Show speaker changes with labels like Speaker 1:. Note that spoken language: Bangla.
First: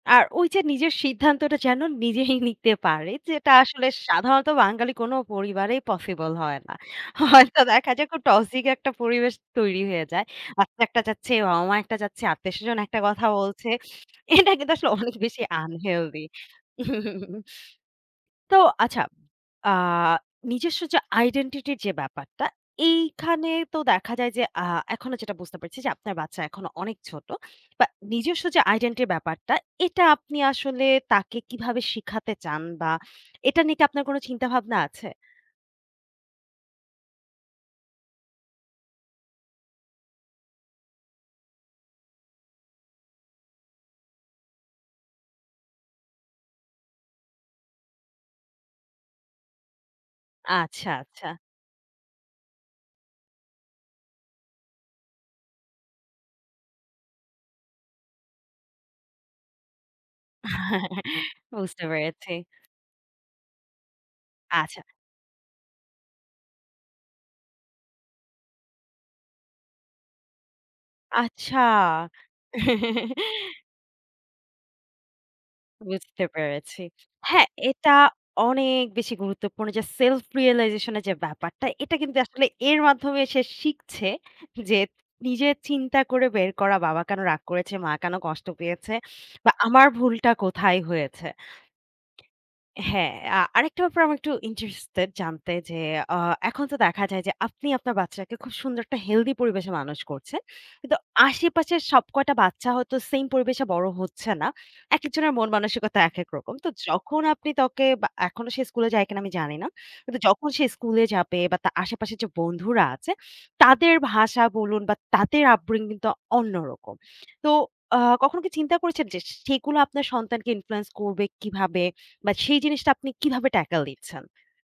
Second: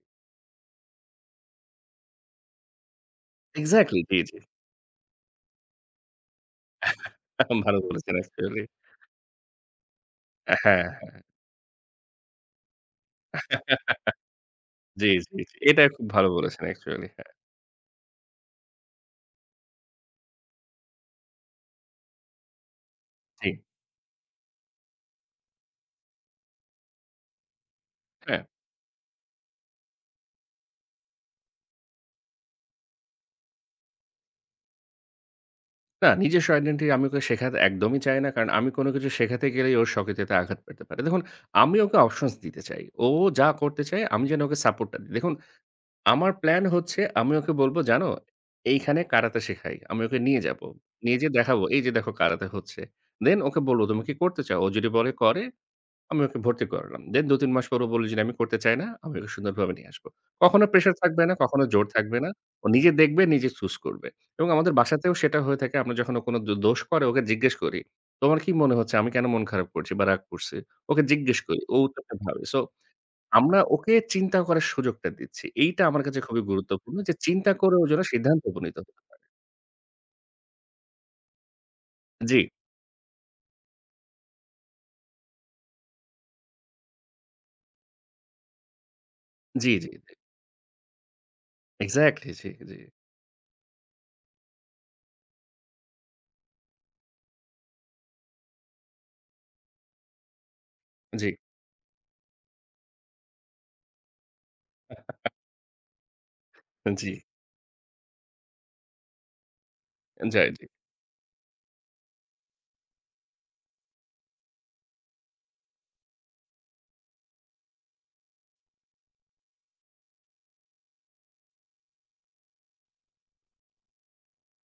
Speaker 1: আর, ওইযে নিজের সিদ্ধান্তটা, যেন নিজেই নিতে পারে, যেটা আসলে
Speaker 2: এক্সেক্টলি! জি, জি।
Speaker 1: সাধারণত, বাঙালি কোনো পরিবারেই পসিবল হয় না। হয়তো
Speaker 2: ভালো
Speaker 1: দেখা যায়,
Speaker 2: বলেছেন,
Speaker 1: একটা
Speaker 2: অ্যাকচুয়ালি।
Speaker 1: টক্সিক একটা পরিবেশ তৈরি হয়ে যায়।
Speaker 2: অ্যা হ্যাঁ,
Speaker 1: আব্বা একটা
Speaker 2: হ্যাঁ।
Speaker 1: চাচ্ছে, বাবা-মা একটা চাচ্ছে, আত্মীয়-স্বজন একটা কথা বলছে। এটা কিন্তু আসলে,
Speaker 2: জ্বী,
Speaker 1: অনেক
Speaker 2: জ্বী,
Speaker 1: বেশি
Speaker 2: জি। এটা খুব
Speaker 1: আনহেলথি।
Speaker 2: ভালো বলেছেন, অ্যাকচুয়ালি! হ্যাঁ।
Speaker 1: তো আচ্ছা, আ নিজস্ব যে আইডেন্টিটি -র যে ব্যাপারটা, এইখানে
Speaker 2: জ্বী।
Speaker 1: তো দেখা যায় যে, আ এখনো যেটা বুঝতে পারছি যে, আপনার বাচ্চা এখনো অনেক ছোট। বা
Speaker 2: হ্যাঁ।
Speaker 1: নিজস্ব যে আইডেন্টিটি -র ব্যাপারটা, এটা আপনি আসলে, তাকে কীভাবে শিখাতে চান? বা এটা নিয়ে কি আপনার কোনো চিন্তাভাবনা আছে?
Speaker 2: না, নিজস্ব আইডেন্টিটি আমি ওকে শেখাতে একদমই চাই না। কারণ আমি কোনো কিছু শেখাতে গেলেই ও স্বকীয়তাতে আঘাত পেতে পারে। দেখুন, আমি ওকে অপশনস দিতে চাই। ও যা করতে চায়, আমি যেন ওকে সাপোর্টটা দিই। দেখুন, আমার প্ল্যান হচ্ছে, আমি ওকে বলব, "জানো, এইখানে কারাতে শেখায়।" আমি ওকে নিয়ে যাবো।
Speaker 1: আচ্ছা,
Speaker 2: নিয়ে
Speaker 1: আচ্ছা।
Speaker 2: যেয়ে দেখাবো, "এইযে দেখো কারাতে হচ্ছে।" দেন, ওকে বলবো, "তুমি কি করতে চাও?" ও যদি বলে করে, আমি ওকে ভর্তি করালাম। দেন ২-৩ মাস পর ও বলে যদি, "আমি করতে চাই না।" আমি ওকে সুন্দরভাবে নিয়ে আসবো। কখনো প্রেশার থাকবে না, কখনো
Speaker 1: বুঝতে
Speaker 2: জোর থাকবে না।
Speaker 1: পেরেছি।
Speaker 2: ও নিজে দেখবে, নিজে চুজ করবে। এবং আমাদের
Speaker 1: আচ্ছা।
Speaker 2: বাসাতেও সেটা হয়ে থাকে। আমরা যখন ও কোনো দো দোষ করে, ওকে জিজ্ঞেস করি, "তোমার কি মনে হচ্ছে? আমি কেন মন খারাপ করছি বা রাগ করছি?" ওকে জিজ্ঞেস
Speaker 1: আচ্ছা!
Speaker 2: করি, ও উত্তরটা ভাবে। সো, আমরা ওকে চিন্তা করার সুযোগটা দিচ্ছি। এইটা আমার কাছে
Speaker 1: বুঝতে
Speaker 2: খুবই
Speaker 1: পেরেছি।
Speaker 2: গুরুত্বপূর্ণ যে,
Speaker 1: হ্যাঁ,
Speaker 2: চিন্তা করে ও
Speaker 1: এটা
Speaker 2: যেন সিদ্ধান্তে উপনীত
Speaker 1: অনেক
Speaker 2: হতে
Speaker 1: বেশি
Speaker 2: পারে।
Speaker 1: গুরুত্বপূর্ণ যে, সেলফ রিয়ালাইজেশন এর যে ব্যাপারটা, এটা কিন্তু
Speaker 2: জ্বী।
Speaker 1: আসলে এর মাধ্যমে সে শিখছে, যে নিজে চিন্তা করে বের করা, "বাবা কেন রাগ করেছে? মা কেন কষ্ট পেয়েছে? বা
Speaker 2: জ্বী,
Speaker 1: আমার
Speaker 2: জ্বী।
Speaker 1: ভুলটা কোথায় হয়েছে?"
Speaker 2: এক্সেক্টলি। জ্বী, জ্বী।
Speaker 1: হ্যাঁ, আ আরেকটা ব্যাপারে আমি একটু ইন্টারেস্টেড জানতে যে, আ এখন তো দেখা যায় যে, আপনি আপনার বাচ্চাকে খুব সুন্দর একটা হেলথি পরিবেশে মানুষ করছেন। কিন্তু
Speaker 2: জ্বী।
Speaker 1: আশেপাশের সব কয়টা বাচ্চা হয়তো, সেইম পরিবেশে বড় হচ্ছে না। একেকজনের মন-মানসিকতা একেক রকম। তো
Speaker 2: আন জ্বী।
Speaker 1: যখন আপনি তাকে বা এখনো সে স্কুলে যায় কিনা, আমি জানি না। কিন্তু
Speaker 2: যায়,
Speaker 1: যখন
Speaker 2: জ্বী।
Speaker 1: সে স্কুলে যাবে, বা তার আশেপাশের যে বন্ধুরা আছে, তাদের ভাষা বলুন বা তাদের আপব্রিঙগিং তো অন্যরকম। তো আ কখনো কি চিন্তা করেছেন যে, সেগুলো আপনার সন্তানকে ইনফ্লুয়েন্স করবে কিভাবে বা সেই জিনিসটা আপনি কিভাবে ট্যাকেল দিচ্ছেন?